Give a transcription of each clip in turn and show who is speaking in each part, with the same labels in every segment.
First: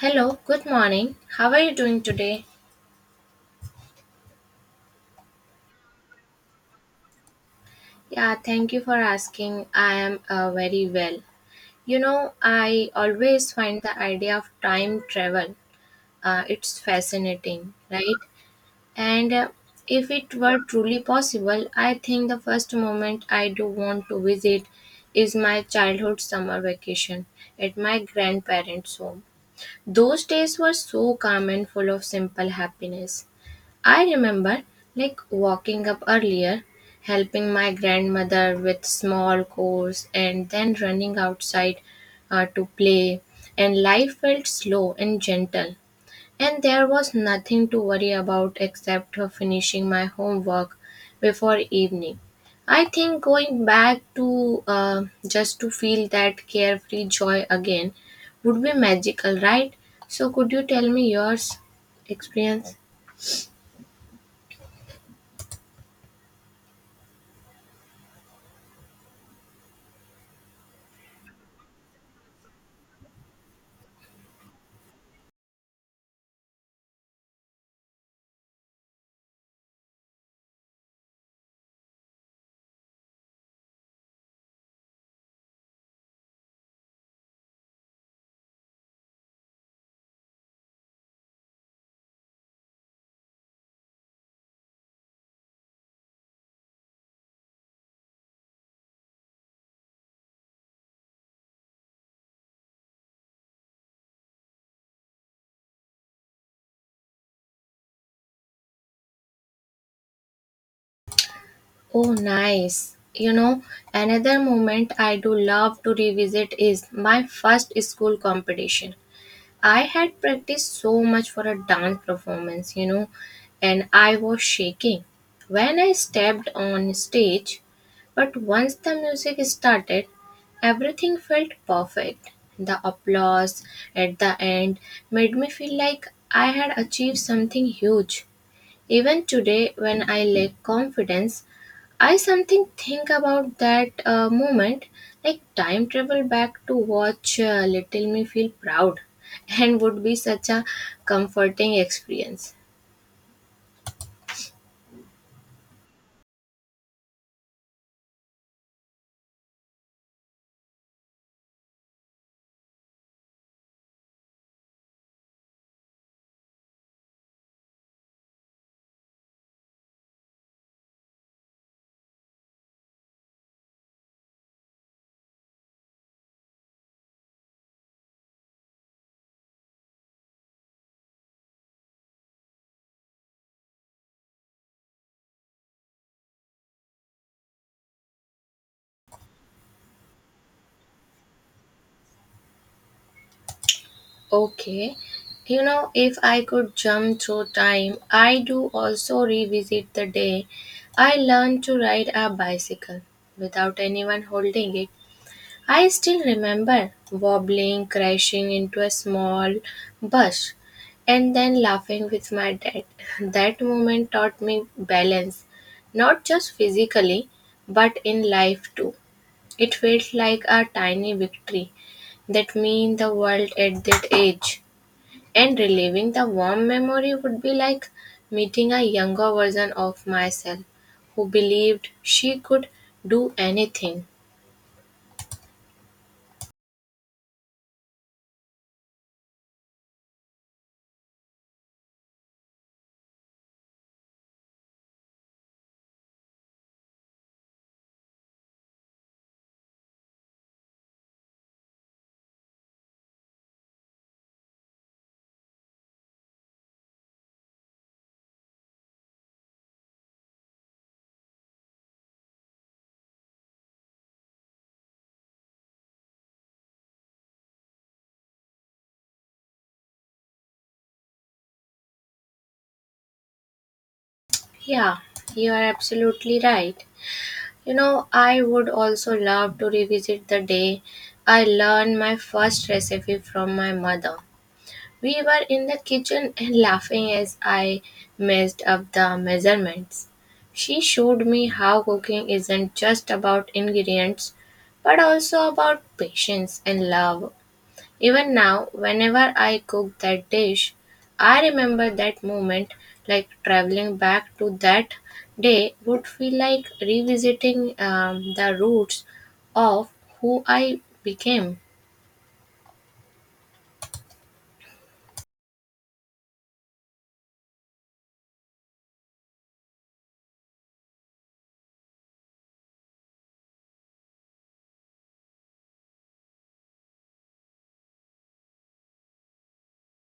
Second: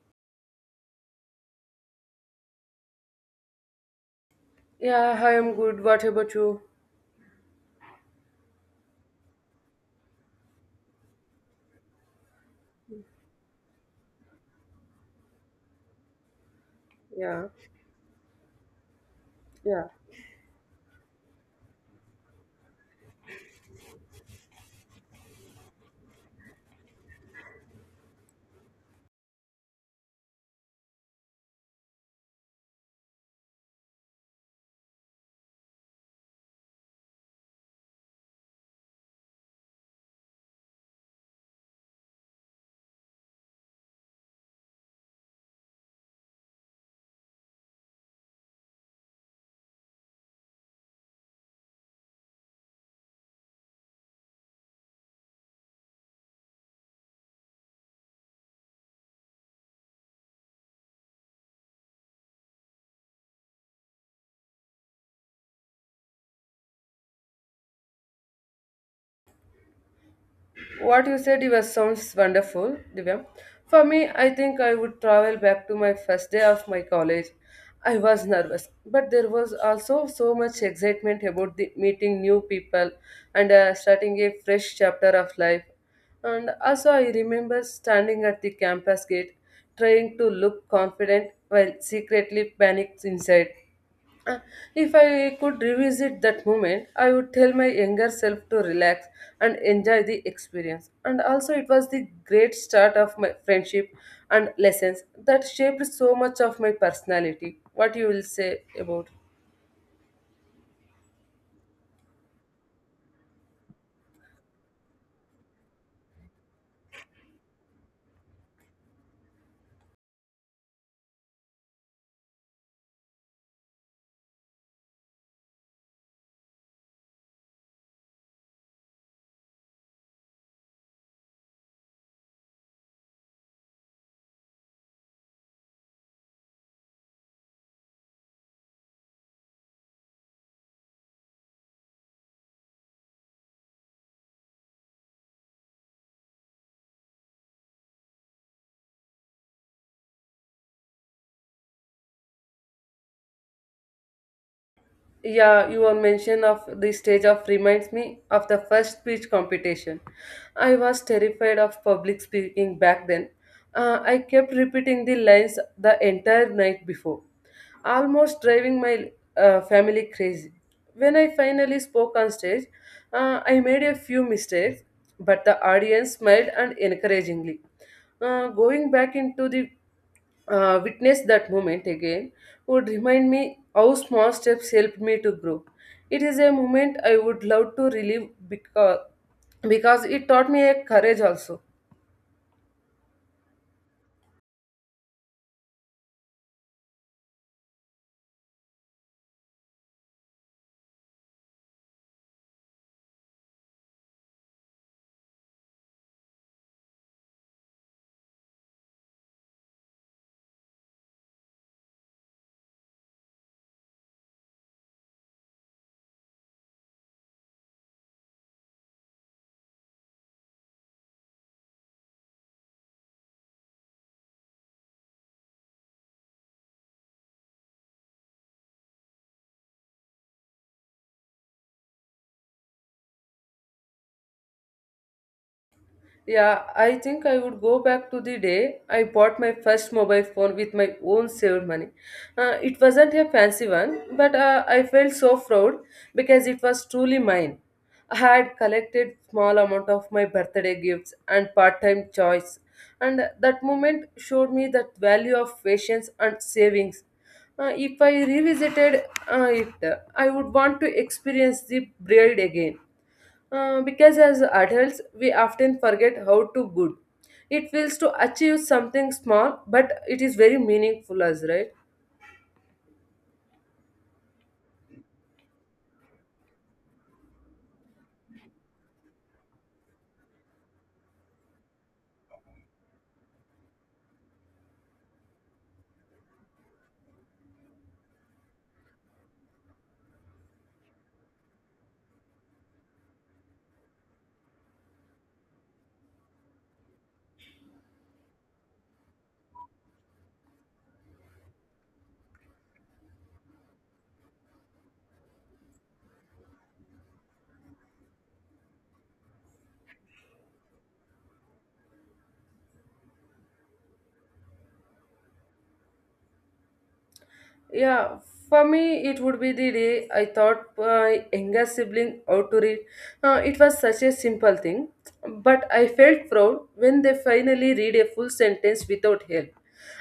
Speaker 1: Hello, good morning. How are you doing today?
Speaker 2: Yeah, I am good. What about you?
Speaker 1: Yeah, thank you for asking. I am very well. You know, I always find the idea of time travel it's
Speaker 2: Yeah,
Speaker 1: fascinating, right? And
Speaker 2: yeah.
Speaker 1: If it were truly possible, I think the first moment I do want to visit is my childhood summer vacation at my grandparents' home. Those days were so calm and full of simple happiness. I remember like walking up earlier, helping my grandmother with small chores, and then running outside to play. And life felt slow and gentle. And there was nothing to worry about except for finishing my homework before evening. I think going back to just to feel that carefree joy again would be magical, right? So, could you tell me yours experience?
Speaker 2: What you said it was sounds wonderful, Divya. For me, I think I would travel back to my first day of my college. I was nervous, but there was also so much excitement about the meeting new people and starting a fresh chapter of life. And also, I remember standing at the campus gate, trying to look confident while secretly panicked inside. Uh, If I could revisit that moment, I would tell my younger self to relax and enjoy the experience. And also, it was the great start of my friendship and lessons that shaped so much of my personality. What you will say about?
Speaker 1: Oh, nice. You know, another moment I do love to revisit is my first school competition. I had practiced so much for a dance performance, you know, and I was shaking when I stepped on stage. But once the music started, everything felt perfect. The applause at the end made me feel like I had achieved something huge. Even today, when I lack confidence, I something think about that moment, like time travel back to watch Little Me feel proud, and would be such a comforting experience.
Speaker 2: Yeah, your mention of the stage of reminds me of the first speech competition. I was terrified of public speaking back then. I kept repeating the lines the entire night before, almost driving my family crazy. When I finally spoke on stage, I made a few mistakes, but the audience smiled and encouragingly. Going back into the witness that moment again would remind me how small steps helped me to grow. It is a moment I would love to relive because it taught me a courage also.
Speaker 1: Okay, you know if I could jump through time, I do also revisit the day I learned to ride a bicycle without anyone holding it. I still remember wobbling, crashing into a small bush, and then laughing with my dad. That moment taught me balance, not just physically, but in life too. It felt like a tiny victory that mean the world at that age. And reliving the warm memory would be like meeting a younger version of myself who believed she could do anything.
Speaker 2: Yeah, I think I would go back to the day I bought my first mobile phone with my own saved money. It wasn't a fancy one, but I felt so proud because it was truly mine. I had collected small amount of my birthday gifts and part-time choice, and that moment showed me that value of patience and savings. If I revisited it, I would want to experience the braid again because as adults, we often forget how to good. It feels to achieve something small, but it is very meaningful, as right.
Speaker 1: Yeah, you are absolutely right. You know, I would also love to revisit the day I learned my first recipe from my mother. We were in the kitchen and laughing as I messed up the measurements. She showed me how cooking isn't just about ingredients, but also about patience and love even now, whenever I cook that dish, I remember that moment like traveling back to that day would feel like revisiting the roots of who I became.
Speaker 2: Yeah, for me, it would be the day I taught my younger sibling how to read. It was such a simple thing, but I felt proud when they finally read a full sentence without help.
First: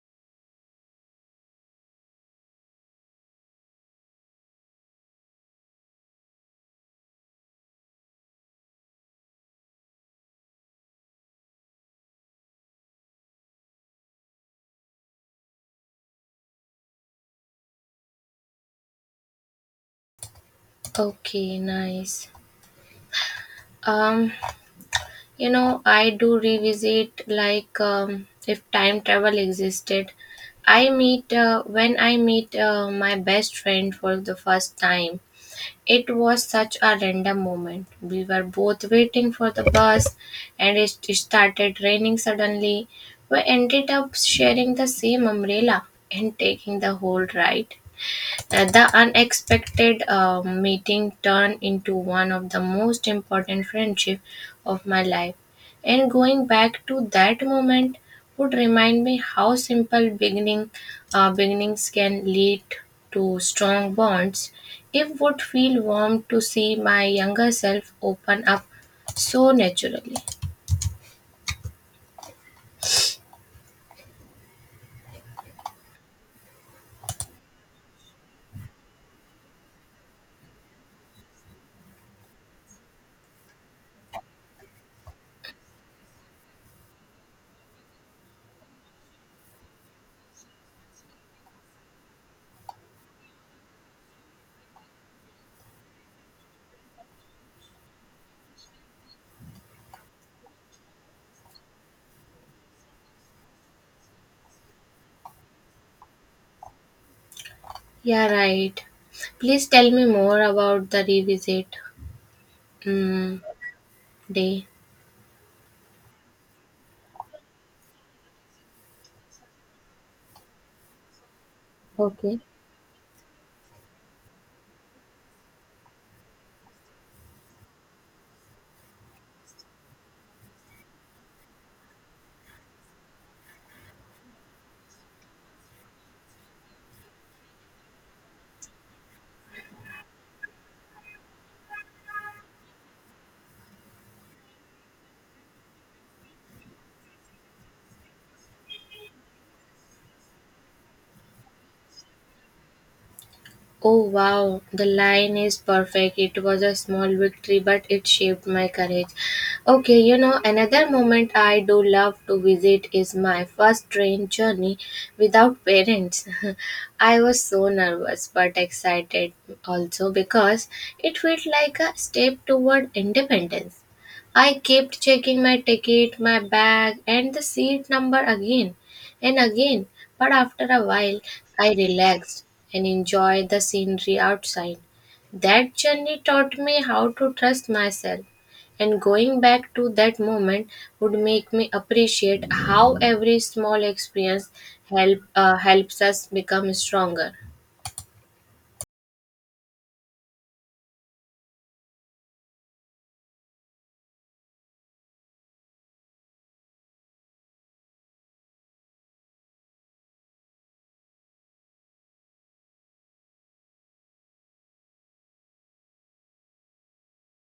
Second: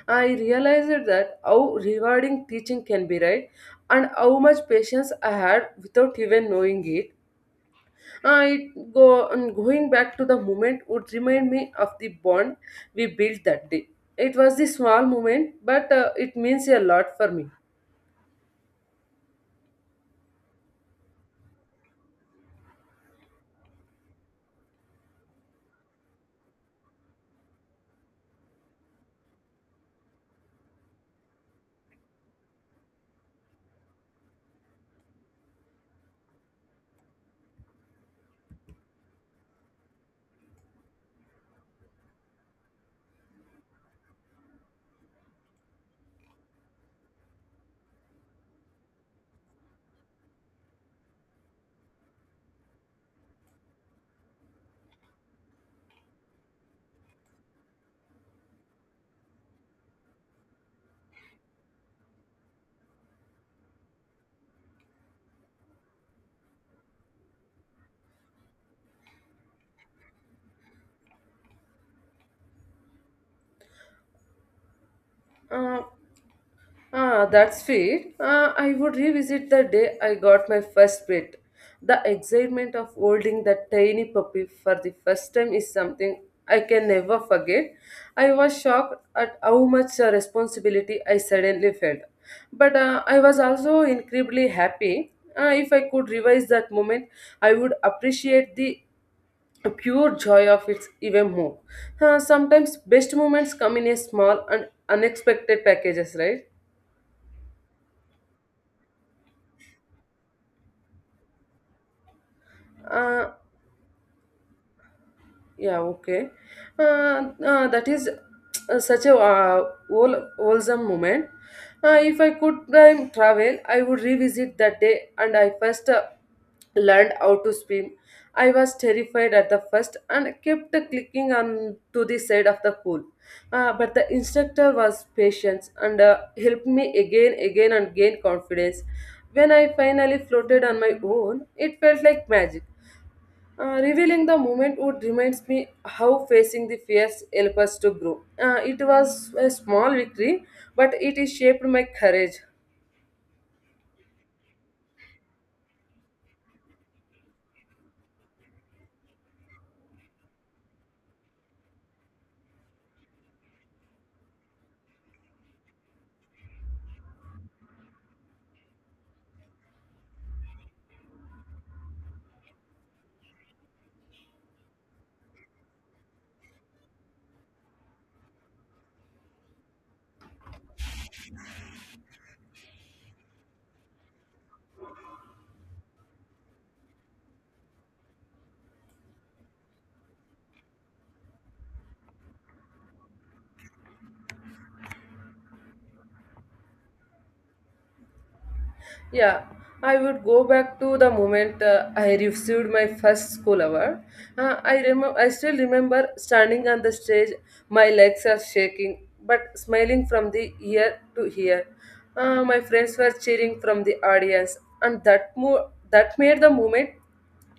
Speaker 2: I realized that how rewarding teaching can be, right? And how much patience I had without even knowing it. It go and going back to the moment would remind me of the bond we built that day. It was the small moment, but it means a lot for me.
Speaker 1: Okay, nice. Um, you know, I do revisit like if time travel existed. I meet when I meet my best friend for the first time. It was such a random moment. We were both waiting for the bus and it started raining suddenly. We ended up sharing the same umbrella and taking the whole ride. The unexpected meeting turned into one of the most important friendships of my life, and going back to that moment would remind me how simple beginning beginnings can lead to strong bonds. It would feel warm to see my younger self open up so naturally.
Speaker 2: Uh, that's sweet. I would revisit the day I got my first pet. The excitement of holding that tiny puppy for the first time is something I can never forget. I was shocked at how much responsibility I suddenly felt. But I was also incredibly happy. If I could revise that moment, I would appreciate the pure joy of it even more. Sometimes best moments come in a small and unexpected packages, right?
Speaker 1: Yeah, right. Please tell me more about the revisit
Speaker 2: Uh,
Speaker 1: mm, day.
Speaker 2: Yeah, okay. That is such a wholesome moment. If I
Speaker 1: Okay.
Speaker 2: could time travel, I would revisit that day and I first learned how to swim. I was terrified at the first and kept clicking on to the side of the pool. But the instructor was patient and helped me again, again, and gain confidence. When I finally floated on my own, it felt like magic. Revealing the moment would reminds me how facing the fears help us to grow. It was a small victory, but it is shaped my courage.
Speaker 1: Oh wow, the line is perfect. It was a small victory, but it shaped my courage. Okay, you know, another moment I do love to visit is my first train journey without parents. I was so nervous but excited also because it felt like a step toward independence. I kept checking my ticket, my bag, and the seat number again and again. But after a while, I relaxed and enjoyed the scenery outside. That journey taught me how to trust myself, and going back to that moment would make me appreciate how every small experience helps us become stronger.
Speaker 2: Yeah, I would go back to the moment I received my first school award. I still remember standing on the stage. My legs are shaking, but smiling from the ear to ear. My friends were cheering from the audience, and that made the moment.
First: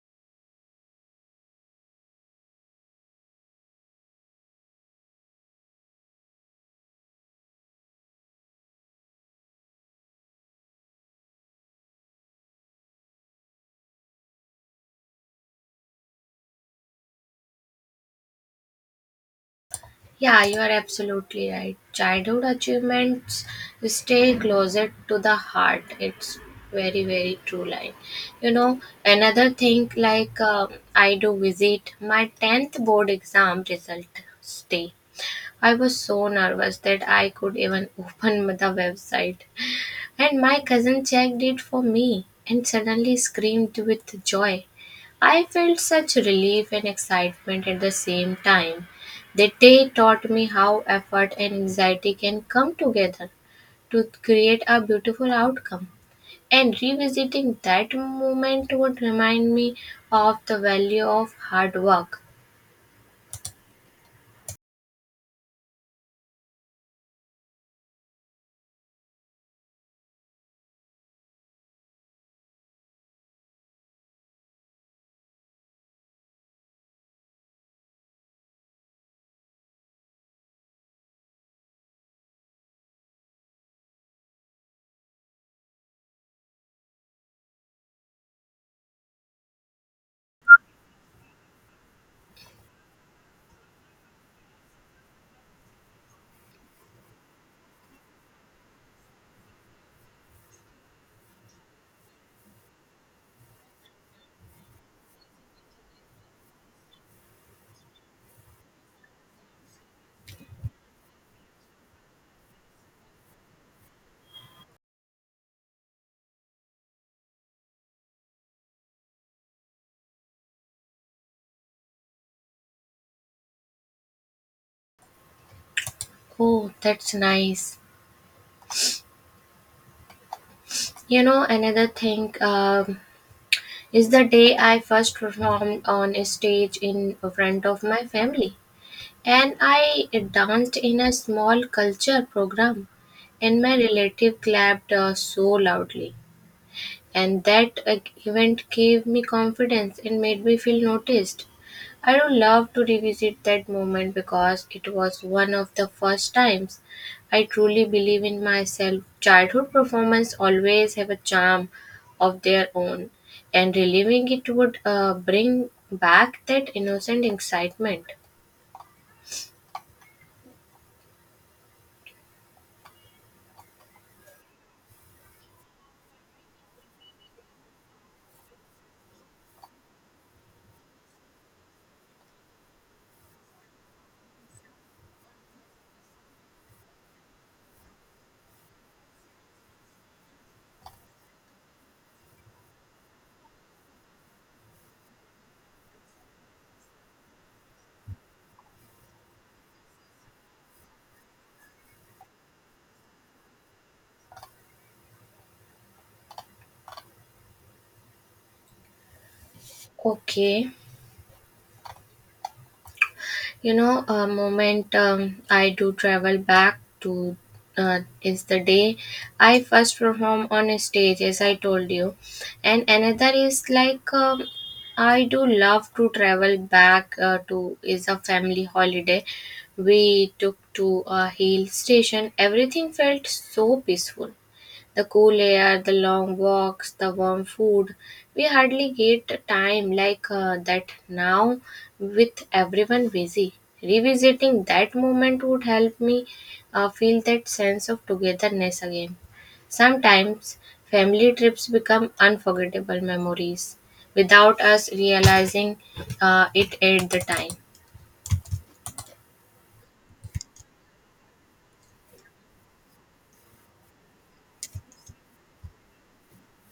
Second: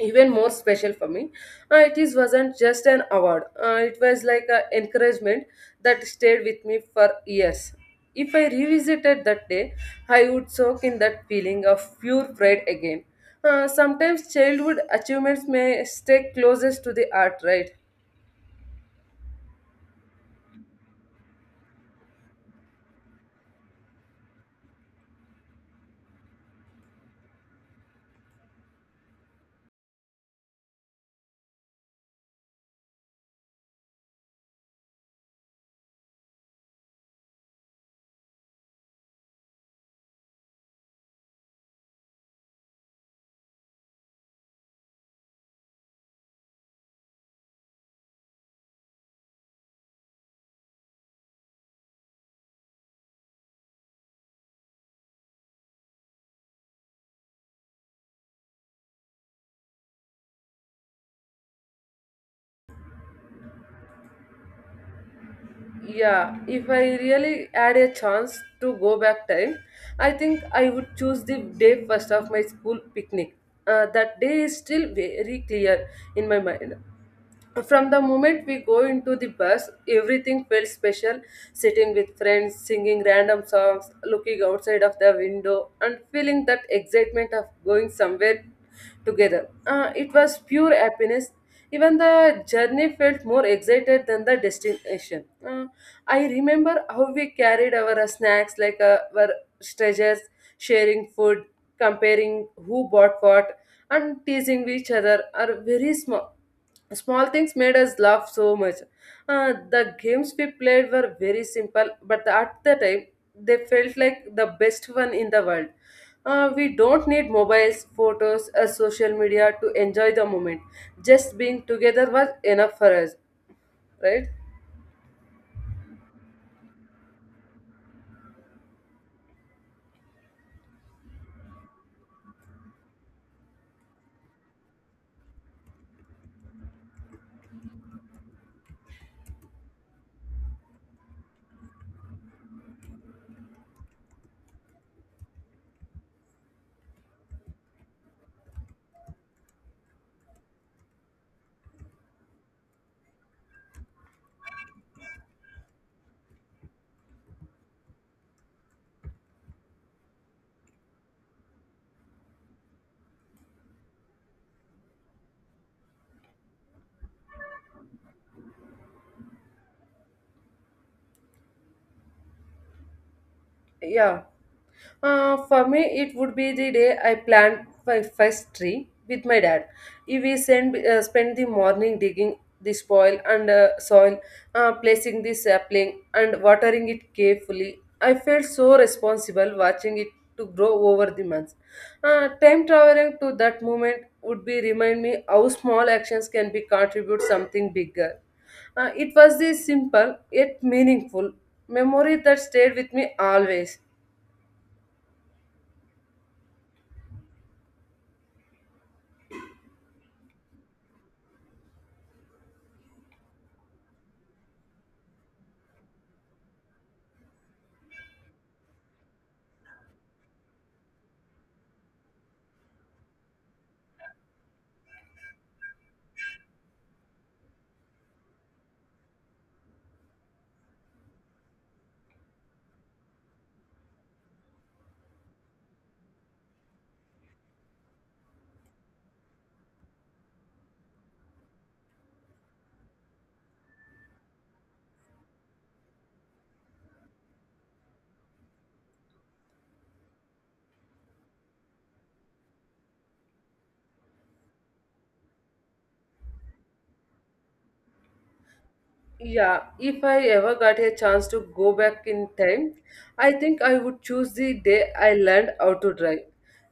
Speaker 2: Even more special for me. It is wasn't just an award. It was like an encouragement that stayed with me for years. If I revisited that day, I would soak in that feeling of pure pride again. Sometimes childhood achievements may stay closest to the art, right?
Speaker 1: Yeah, you are absolutely right. Childhood achievements stay closer to the heart. It's very, very true line. You know, another thing like I do visit my tenth board exam result day. I was so nervous that I could even open the website. And my cousin checked it for me and suddenly screamed with joy. I felt such relief and excitement at the same time. The day taught me how effort and anxiety can come together to create a beautiful outcome. And revisiting that moment would remind me of the value of hard work.
Speaker 2: Yeah, if I really had a chance to go back time, I think I would choose the day first of my school picnic. That day is still very clear in my mind. From the moment we go into the bus, everything felt special. Sitting with friends, singing random songs, looking outside of the window, and feeling that excitement of going somewhere together. It was pure happiness. Even the journey felt more excited than the destination. I remember how we carried our snacks like our treasures, sharing food, comparing who bought what, and teasing each other are very small. Small things made us laugh so much. The games we played were very simple, but at the time, they felt like the best one in the world. We don't need mobiles, photos, or social media to enjoy the moment. Just being together was enough for us, right?
Speaker 1: Oh, that's nice. You know, another thing. Is the day I first performed on a stage in front of my family. And I danced in a small culture program, and my relative clapped so loudly. And that event gave me confidence and made me feel noticed. I would love to revisit that moment because it was one of the first times I truly believe in myself. Childhood performance always have a charm of their own, and reliving it would bring back that innocent excitement.
Speaker 2: Yeah. For me, it would be the day I planned my first tree with my dad. If We send, spend the morning digging the spoil and soil, placing the sapling and watering it carefully. I felt so responsible watching it to grow over the months. Time traveling to that moment would be remind me how small actions can be contribute something bigger. It was this simple yet meaningful memory that stayed with me always.
Speaker 1: Okay. You know, a moment I do travel back to is the day I first perform on a stage, as I told you, and another is like I do love to travel back to is a family holiday. We took to a hill station. Everything felt so peaceful the cool air, the long walks, the warm food. We hardly get time like that now with everyone busy. Revisiting that moment would help me feel that sense of togetherness again. Sometimes family trips become unforgettable memories without us realizing it at the time.
Speaker 2: Yeah, if I ever got a chance to go back in time, I think I would choose the day I learned how to drive.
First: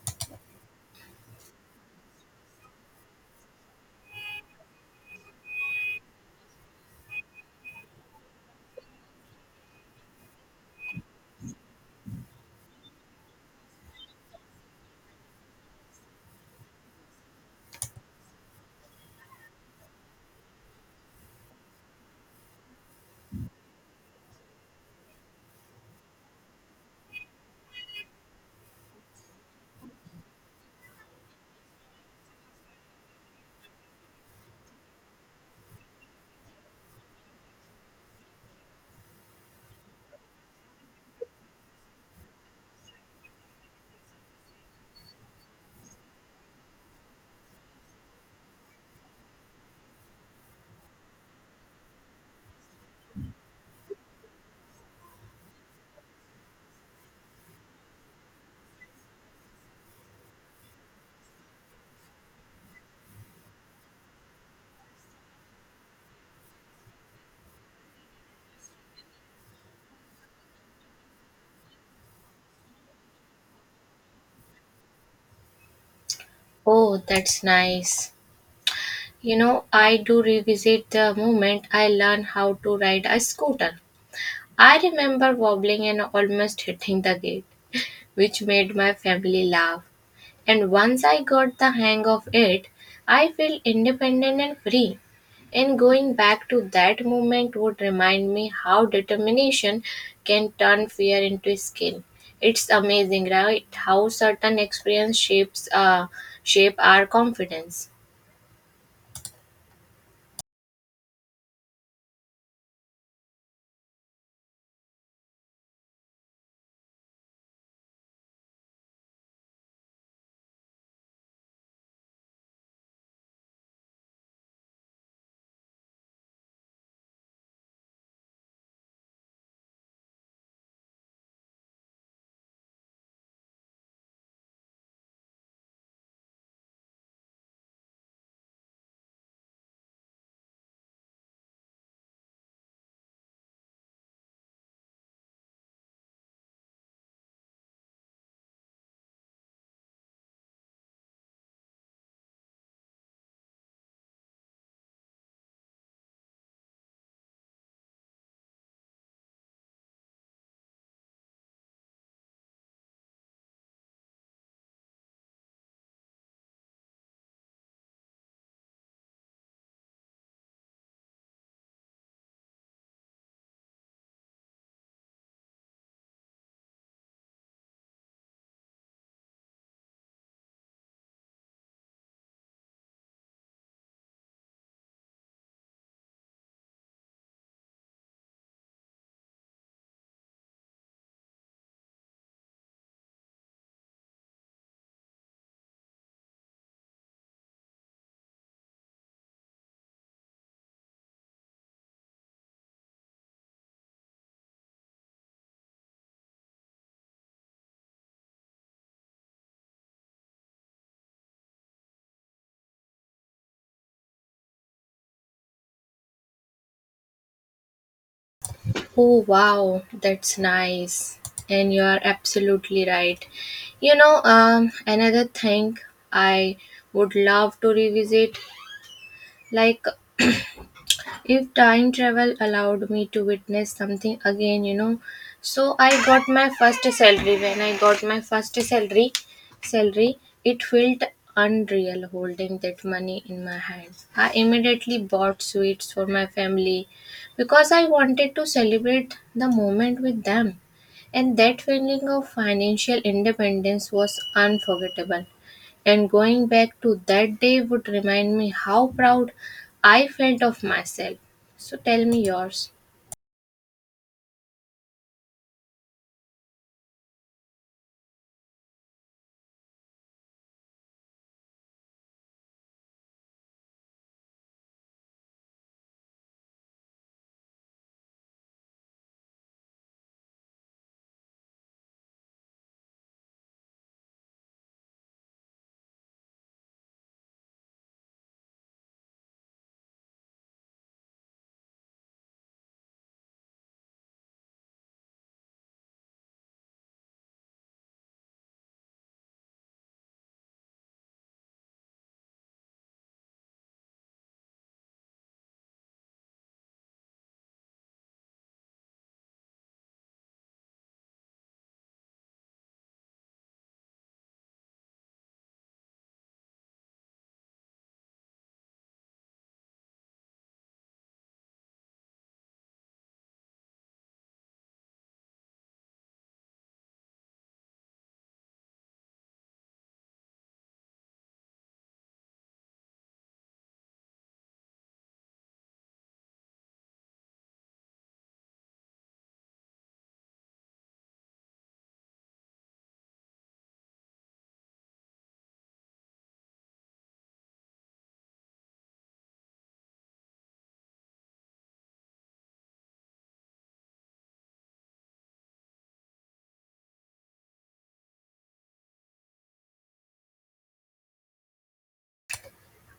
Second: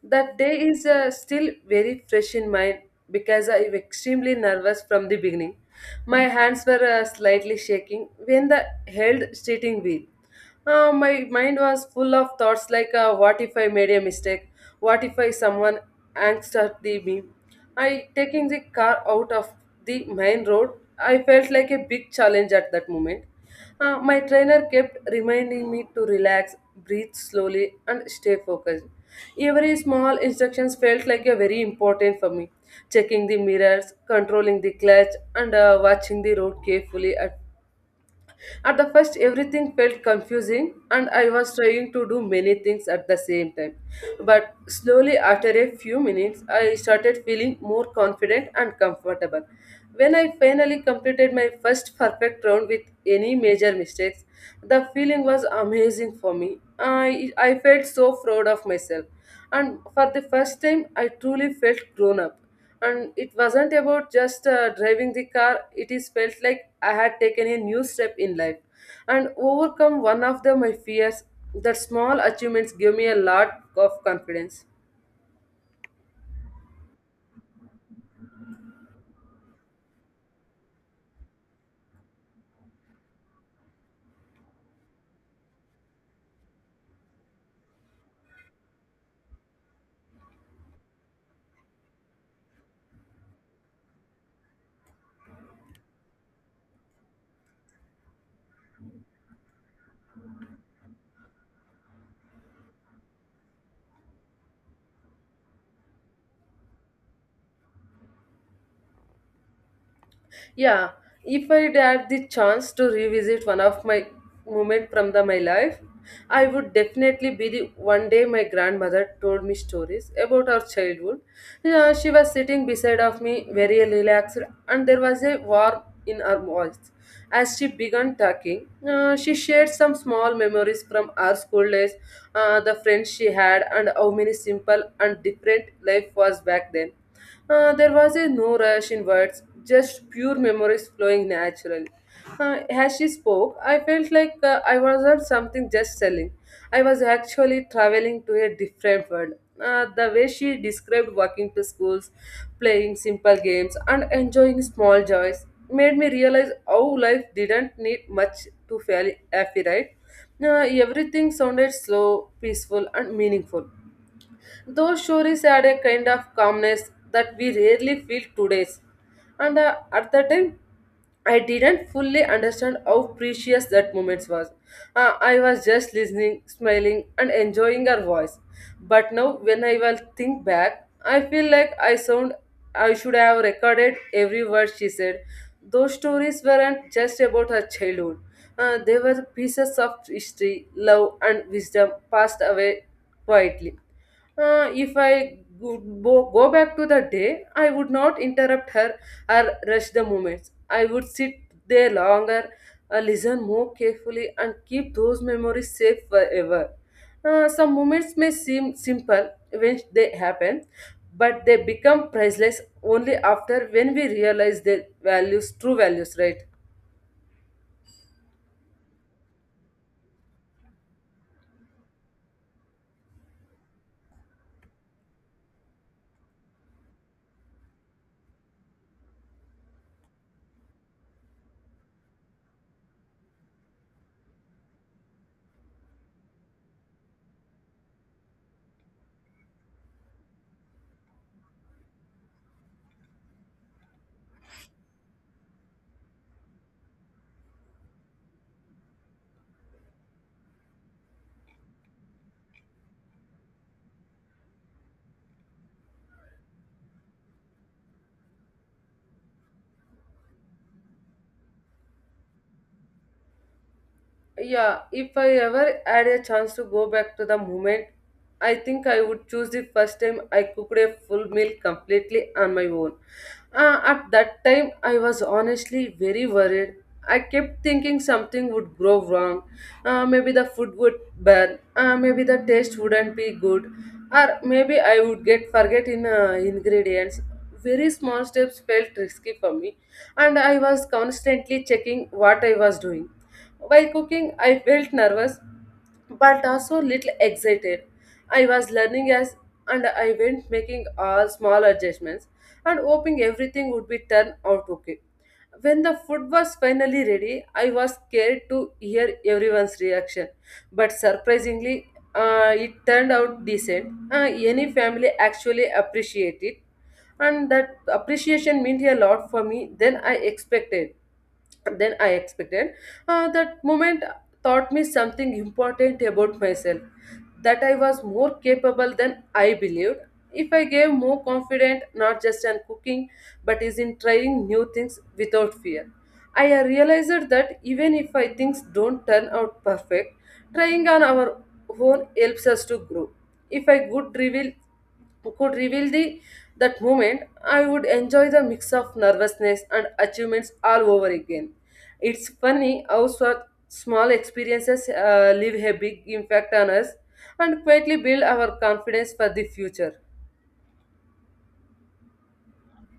Speaker 2: That day is still very fresh in mind because I was extremely nervous from the beginning. My hands were slightly shaking when the held steering wheel, my mind was full of thoughts like, what if I made a mistake? What if I someone angsted me? I taking the car out of the main road. I felt like a big challenge at that moment. My trainer kept reminding me to relax, breathe slowly, and stay focused. Every small instructions felt like a very important for me. Checking the mirrors, controlling the clutch, and watching the road carefully at the first, everything felt confusing, and I was trying to do many things at the same time. But slowly, after a few minutes, I started feeling more confident and comfortable. When I finally completed my first perfect round with any major mistakes, the feeling was amazing for me. I felt so proud of myself, and for the first time, I truly felt grown up, and it wasn't about just driving the car. It is felt like I had taken a new step in life and overcome one of the my fears. That small achievements gave me a lot of confidence.
Speaker 1: Oh, that's nice. You know, I do revisit the moment I learned how to ride a scooter. I remember wobbling and almost hitting the gate, which made my family laugh. And once I got the hang of it, I felt independent and free. And going back to that moment would remind me how determination can turn fear into skill. It's amazing, right? How certain experience shapes shape our confidence.
Speaker 2: Yeah, if I had the chance to revisit one of my moment from the my life, I would definitely be the one day my grandmother told me stories about her childhood. Yeah, she was sitting beside of me, very relaxed, and there was a warmth in her voice. As she began talking, she shared some small memories from our school days, the friends she had, and how many simple and different life was back then. There was a no rush in words, just pure memories flowing naturally. As she spoke, I felt like I wasn't something just selling. I was actually traveling to a different world. The way she described walking to schools, playing simple games, and enjoying small joys made me realize how life didn't need much to feel happy, right? Everything sounded slow, peaceful, and meaningful. Those stories had a kind of calmness that we rarely feel today. And at the time, I didn't fully understand how precious that moment was. I was just listening, smiling, and enjoying her voice. But now, when I will think back, I feel like I should have recorded every word she said. Those stories weren't just about her childhood. They were pieces of history, love, and wisdom passed away quietly. If I would go back to the day, I would not interrupt her or rush the moments. I would sit there longer, listen more carefully, and keep those memories safe forever. Some moments may seem simple when they happen, but they become priceless only after when we realize their values, true values, right?
Speaker 1: Oh wow, that's nice. And you are absolutely right. You know, another thing I would love to revisit, like if time travel allowed me to witness something again, you know, so I got my first salary when I got my first salary salary It felt unreal holding that money in my hands. I immediately bought sweets for my family because I wanted to celebrate the moment with them, and that feeling of financial independence was unforgettable. And going back to that day would remind me how proud I felt of myself. So tell me yours.
Speaker 2: Yeah, if I ever had a chance to go back to the moment, I think I would choose the first time I cooked a full meal completely on my own. At that time, I was honestly very worried. I kept thinking something would go wrong. Maybe the food would burn. Maybe the taste wouldn't be good. Or maybe I would get forget in ingredients. Very small steps felt risky for me, and I was constantly checking what I was doing. While cooking, I felt nervous but also little excited. I was learning as and I went making all small adjustments and hoping everything would be turned out okay. When the food was finally ready, I was scared to hear everyone's reaction, but surprisingly, it turned out decent. Any family actually appreciated it, and that appreciation meant a lot for me than I expected then I expected. That moment taught me something important about myself that I was more capable than I believed. If I gave more confident, not just in cooking, but is in trying new things without fear. I realized that even if I things don't turn out perfect, trying on our own helps us to grow. If I could reveal the that moment, I would enjoy the mix of nervousness and achievements all over again. It's funny how so small experiences leave a big impact on us and quietly build our confidence for the future.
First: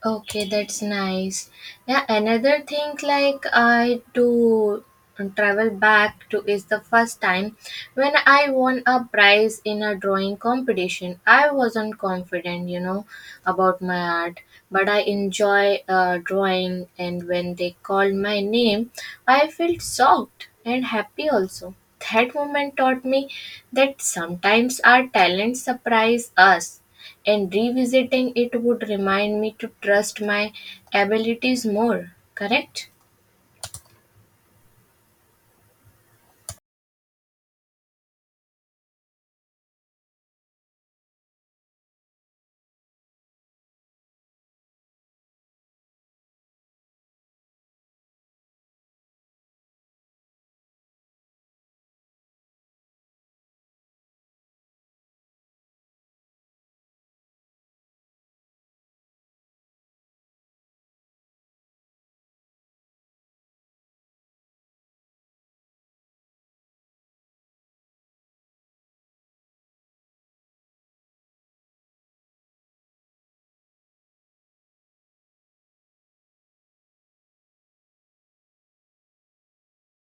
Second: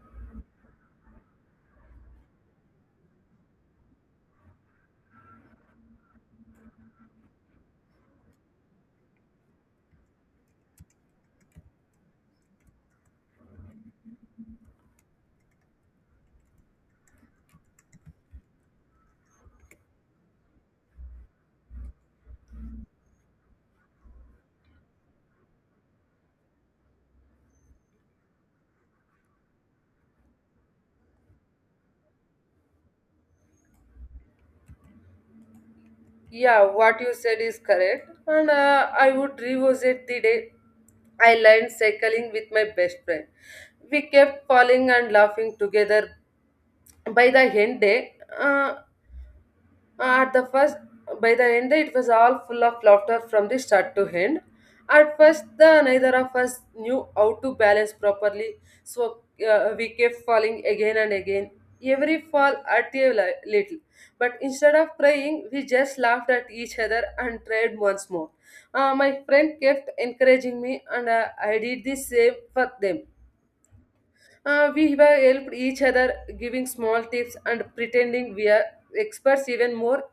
Speaker 1: Okay, that's nice. Yeah, another thing like I do travel back to is the first time when I won a prize in a drawing competition. I wasn't confident, you know, about my art, but I enjoy drawing and when they called my name, I felt shocked and happy also. That moment taught me that sometimes our talents surprise us and revisiting it would remind me to trust my abilities more, correct?
Speaker 2: Yeah, what you said is correct, and I would revisit the day I learned cycling with my best friend. We kept falling and laughing together. By the end day, at the first, by the end, it was all full of laughter from the start to end. At first, the neither of us knew how to balance properly, so we kept falling again and again. Every fall hurt a little, but instead of crying, we just laughed at each other and tried once more. My friend kept encouraging me, and I did the same for them. We have helped each other, giving small tips and pretending we are experts even more.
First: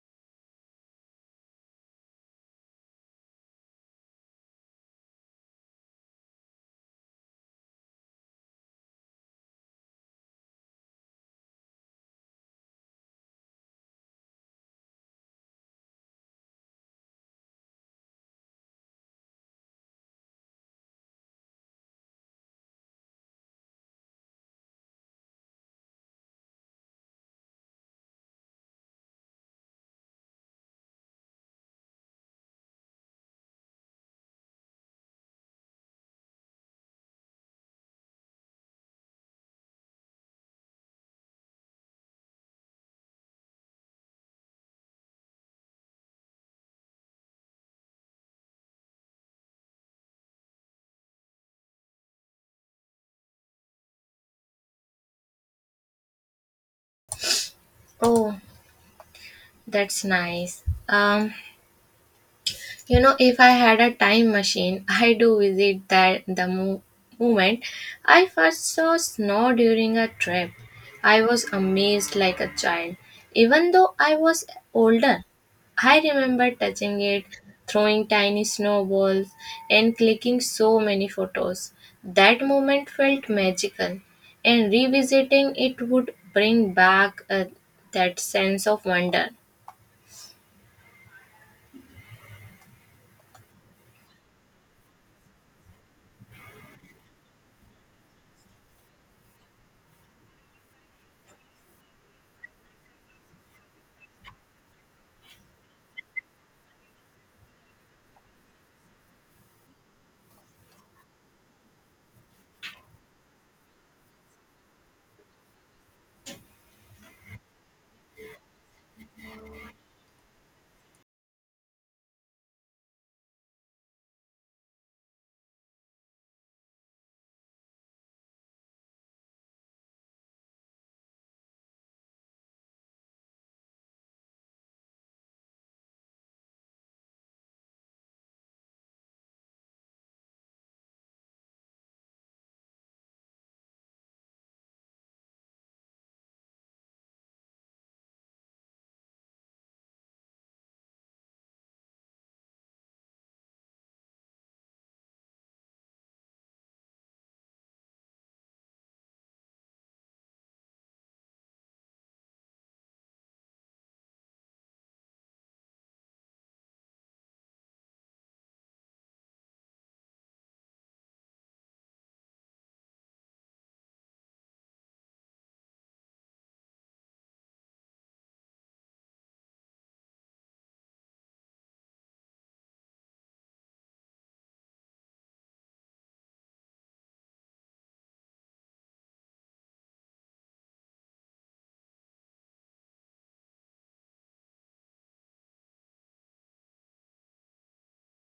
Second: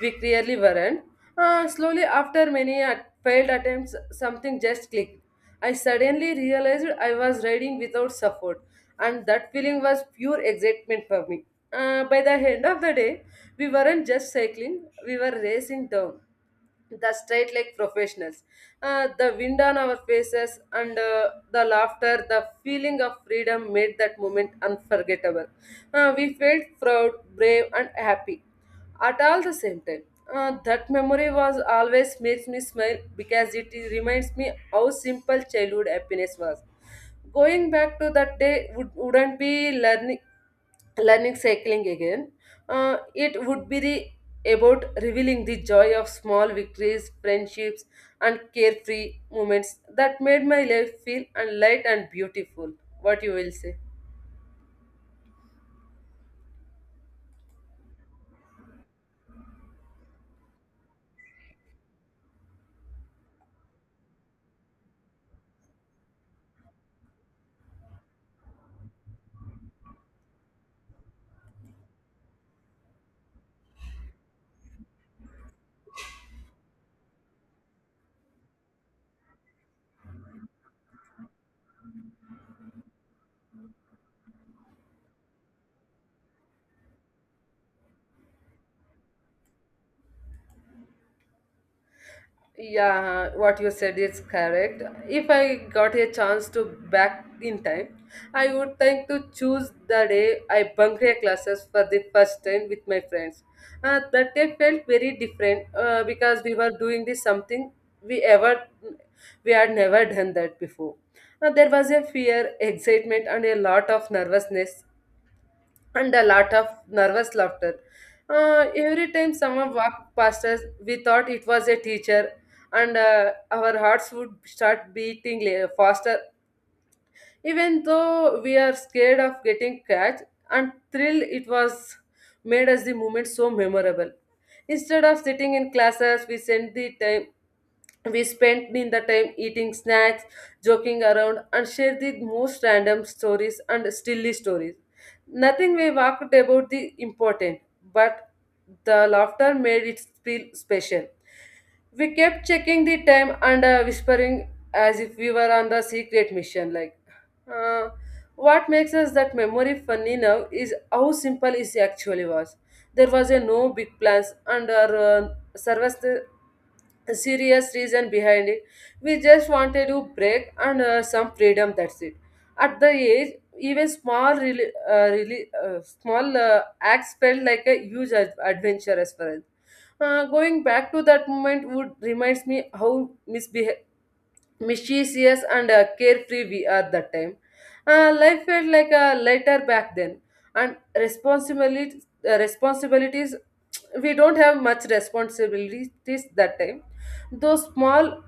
Speaker 2: We clearly weren't. Slowly, after many failed attempts, something just clicked. I suddenly realized I was riding without support, and that feeling was pure excitement for me. By the end of the day, we weren't just cycling, we were racing down the straight like professionals. The wind on our faces and the laughter, the feeling of freedom made that moment unforgettable. We felt proud, brave, and happy at all the same time. That memory was always makes me smile because it reminds me how simple childhood happiness was. Going back to that day would, wouldn't be learning cycling again. It would be the, about revealing the joy of small victories, friendships, and carefree moments that made my life feel and light and beautiful. What you will say?
Speaker 1: Oh, that's nice. You know, if I had a time machine, I do visit moment I first saw snow during a trip. I was amazed like a child, even though I was older. I remember touching it, throwing tiny snowballs, and clicking so many photos. That moment felt magical, and revisiting it would bring back that sense of wonder.
Speaker 2: Yeah, what you said is correct. If I got a chance to back in time, I would think to choose the day I bunked a classes for the first time with my friends. That day felt very different because we were doing this something we ever we had never done that before. There was a fear, excitement, and a lot of nervousness and a lot of nervous laughter. Every time someone walked past us, we thought it was a teacher, and our hearts would start beating faster. Even though we are scared of getting catch and thrilled, it was made us the moment so memorable. Instead of sitting in classes, we spent the time we spent in the time eating snacks, joking around, and shared the most random stories and silly stories. Nothing we talked about the important, but the laughter made it feel special. We kept checking the time and whispering as if we were on the secret mission. Like, uh, what makes us that memory funny now is how simple it actually was. There was a no big plans and our service a serious reason behind it. We just wanted to break and some freedom. That's it. At the age, even small, really, really small acts felt like a huge adventure as far as. Going back to that moment would reminds me how misbeh mischievous and carefree we are that time. Life felt like a lighter back then, and responsibilities we don't have much responsibilities that time. Those small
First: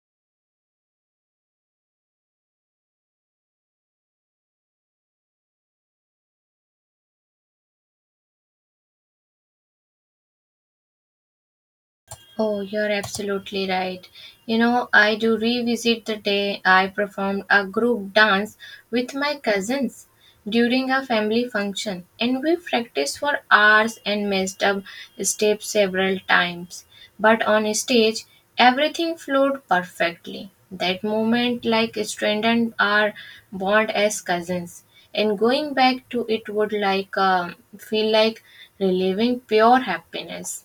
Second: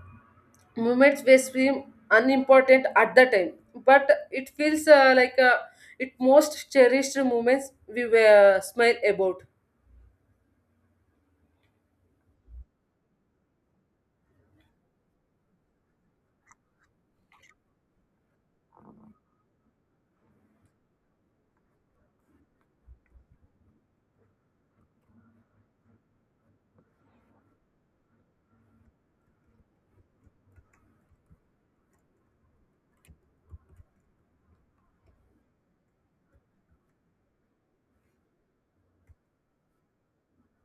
Speaker 2: moments may seem unimportant at the time, but it feels like it most cherished moments we were smile about.
Speaker 1: Oh, you're absolutely right. You know, I do revisit the day I performed a group dance with my cousins during a family function, and we practiced for hours and messed up steps several times. But on stage, everything flowed perfectly. That moment, like, strengthened our bond as cousins. And going back to it would like feel like reliving pure happiness.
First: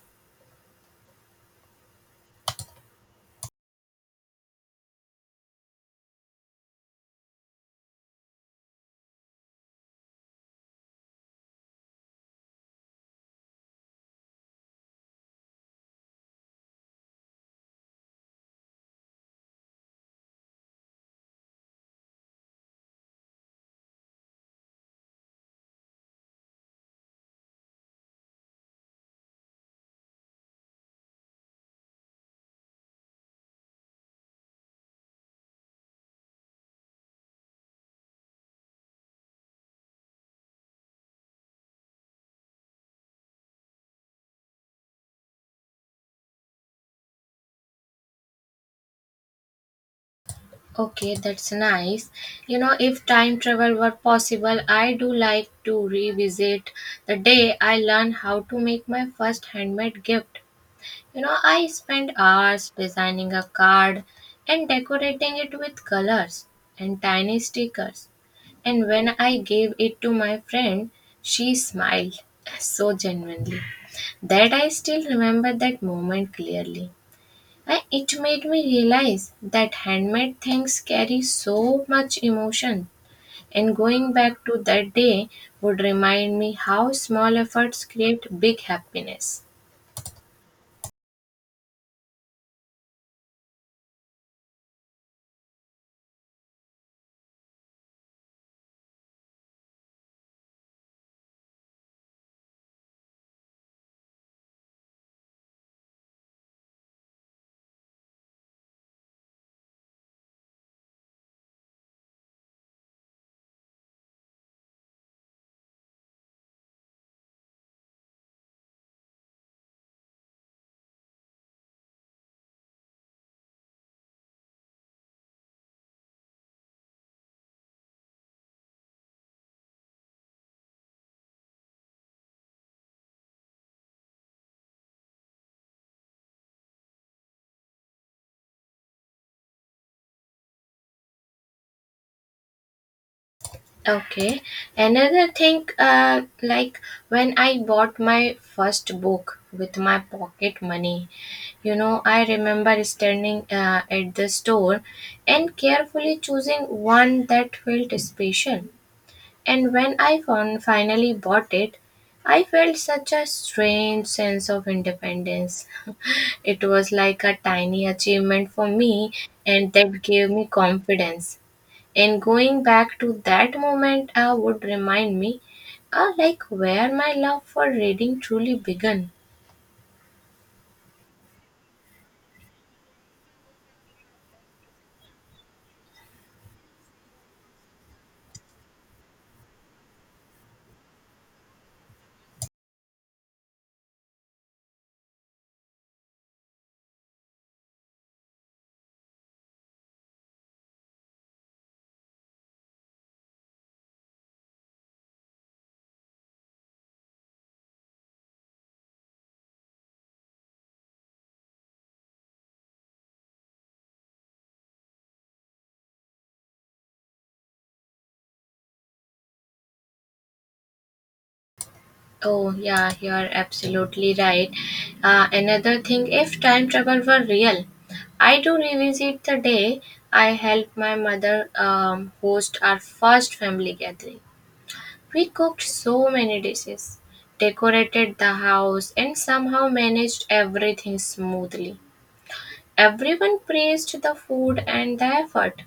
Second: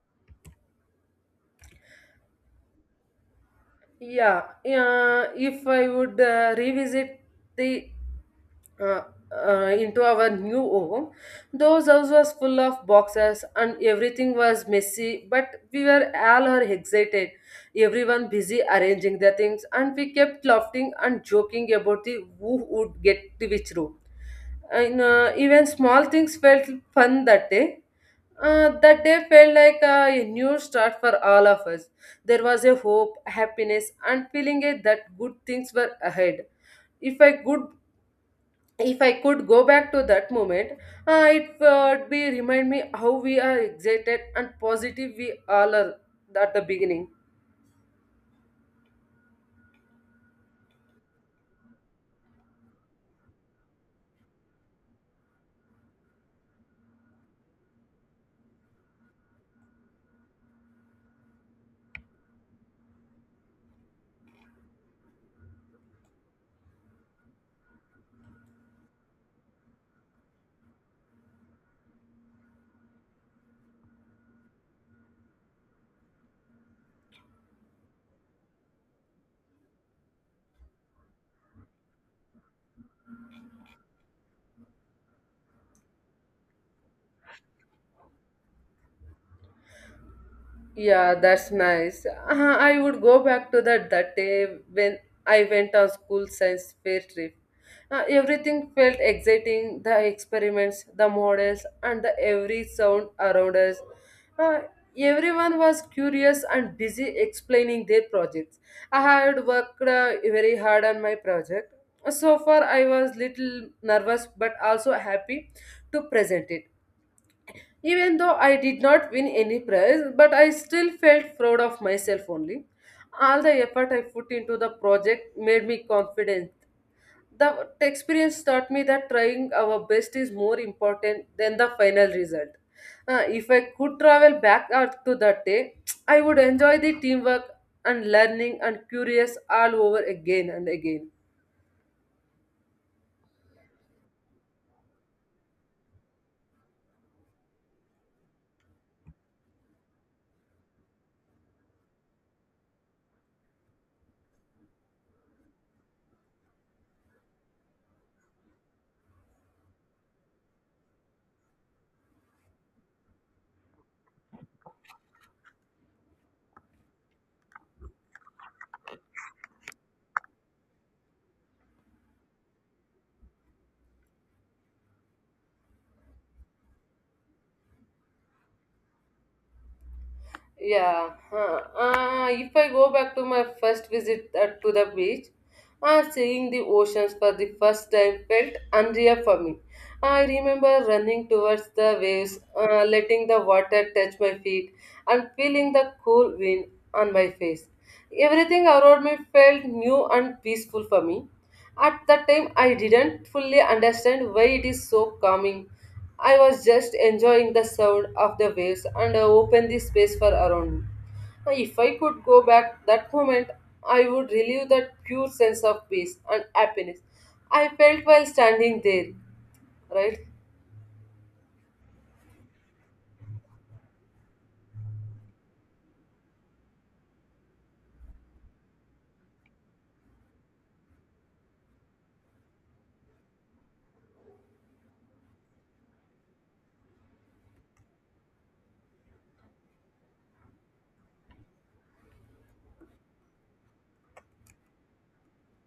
Speaker 2: Yeah, yeah. If I would revisit the uh, into our new home. Those house was full of boxes and everything was messy, but we were all are excited. Everyone busy arranging their things, and we kept laughing and joking about the who would get to which room. And even small things felt fun that day. That day felt like a new start for all of us. There was a hope, happiness, and feeling that good things were ahead if I could go back to that moment, it would be remind me how we are excited and positive we all are at the beginning.
Speaker 1: Okay, that's nice. You know, if time travel were possible, I do like to revisit the day I learned how to make my first handmade gift. You know, I spent hours designing a card and decorating it with colors and tiny stickers. And when I gave it to my friend, she smiled so genuinely that I still remember that moment clearly. And it made me realize that handmade things carry so much emotion, and going back to that day would remind me how small efforts create big happiness.
Speaker 2: Yeah, that's nice. I would go back to that day when I went on school science fair trip. Everything felt exciting, the experiments, the models, and the every sound around us. Uh, Everyone was curious and busy explaining their projects. I had worked very hard on my project. So far, I was little nervous but also happy to present it even though I did not win any prize, but I still felt proud of myself only. All the effort I put into the project made me confident. The experience taught me that trying our best is more important than the final result. If I could travel back out to that day, I would enjoy the teamwork and learning and curious all over again and again.
Speaker 1: Okay, another thing, like when I bought my first book with my pocket money, you know, I remember standing at the store and carefully choosing one that felt special. And when I finally bought it, I felt such a strange sense of independence. It was like a tiny achievement for me, and that gave me confidence. And going back to that moment would remind me like where my love for reading truly began.
Speaker 2: Yeah. Huh. If I go back to my first visit to the beach, seeing the oceans for the first time felt unreal for me. I remember running towards the waves, letting the water touch my feet, and feeling the cool wind on my face. Everything around me felt new and peaceful for me. At that time, I didn't fully understand why it is so calming I was just enjoying the sound of the waves and open the space for around me. Now, if I could go back that moment, I would relive that pure sense of peace and happiness I felt while standing there, right?
Speaker 1: Oh, yeah, you are absolutely right. Another thing, if time travel were real, I do revisit the day I helped my mother host our first family gathering. We cooked so many dishes, decorated the house, and somehow managed everything smoothly. Everyone praised the food and the effort,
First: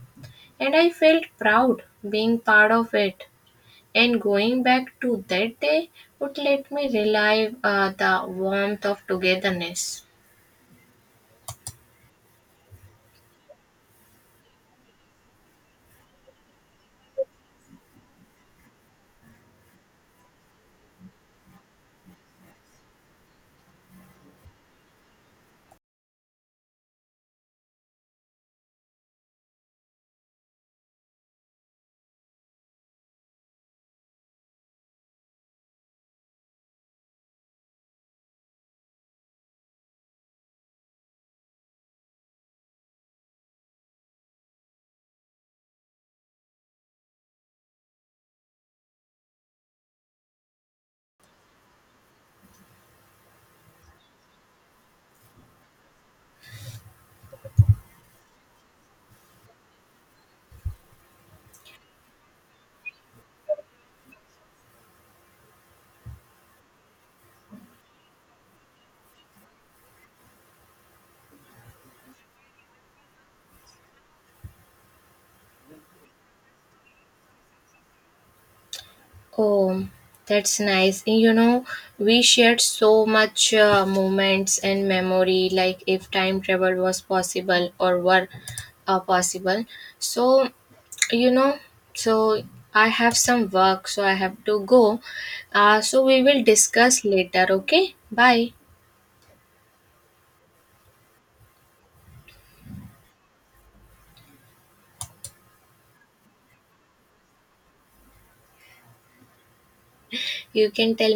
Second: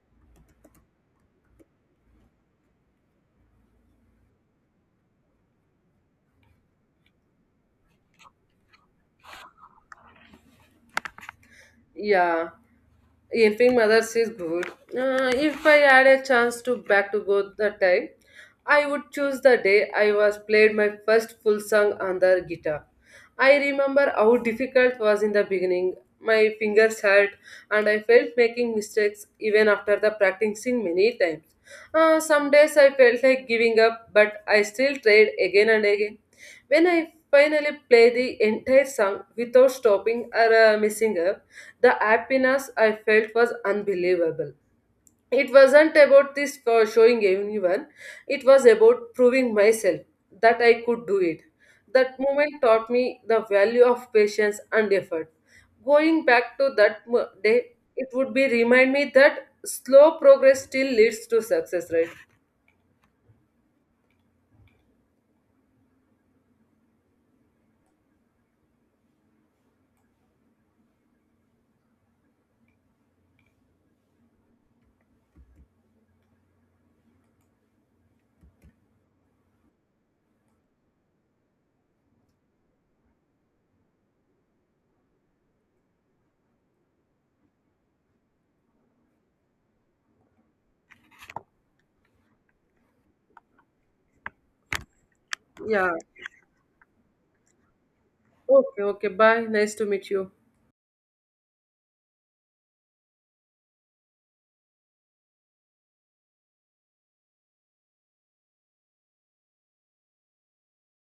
Speaker 1: and I felt proud being part of it. And going back to that day would let me relive the warmth of togetherness.
Speaker 2: Yeah. Helping mothers is good. If I had a chance to back to go that time, I would choose the day I was played my first full song on the guitar. I remember how difficult was in the beginning. My fingers hurt, and I felt making mistakes even after the practicing many times. Some days I felt like giving up, but I still tried again and again. When I finally play the entire song without stopping or missing up, the happiness I felt was unbelievable. It wasn't about this for showing anyone, it was about proving myself that I could do it. That moment taught me the value of patience and effort. Going back to that day, it would be remind me that slow progress still leads to success, right?
Speaker 1: Oh, that's nice. And you know, we shared so much moments and memory, like if time travel was possible or were possible. So, you know, so I have some work, so I have to go. Uh,
Speaker 2: Yeah.
Speaker 1: so we will discuss later, okay? Bye.
Speaker 2: Okay, okay, bye. Nice to meet you.
Speaker 1: You can tell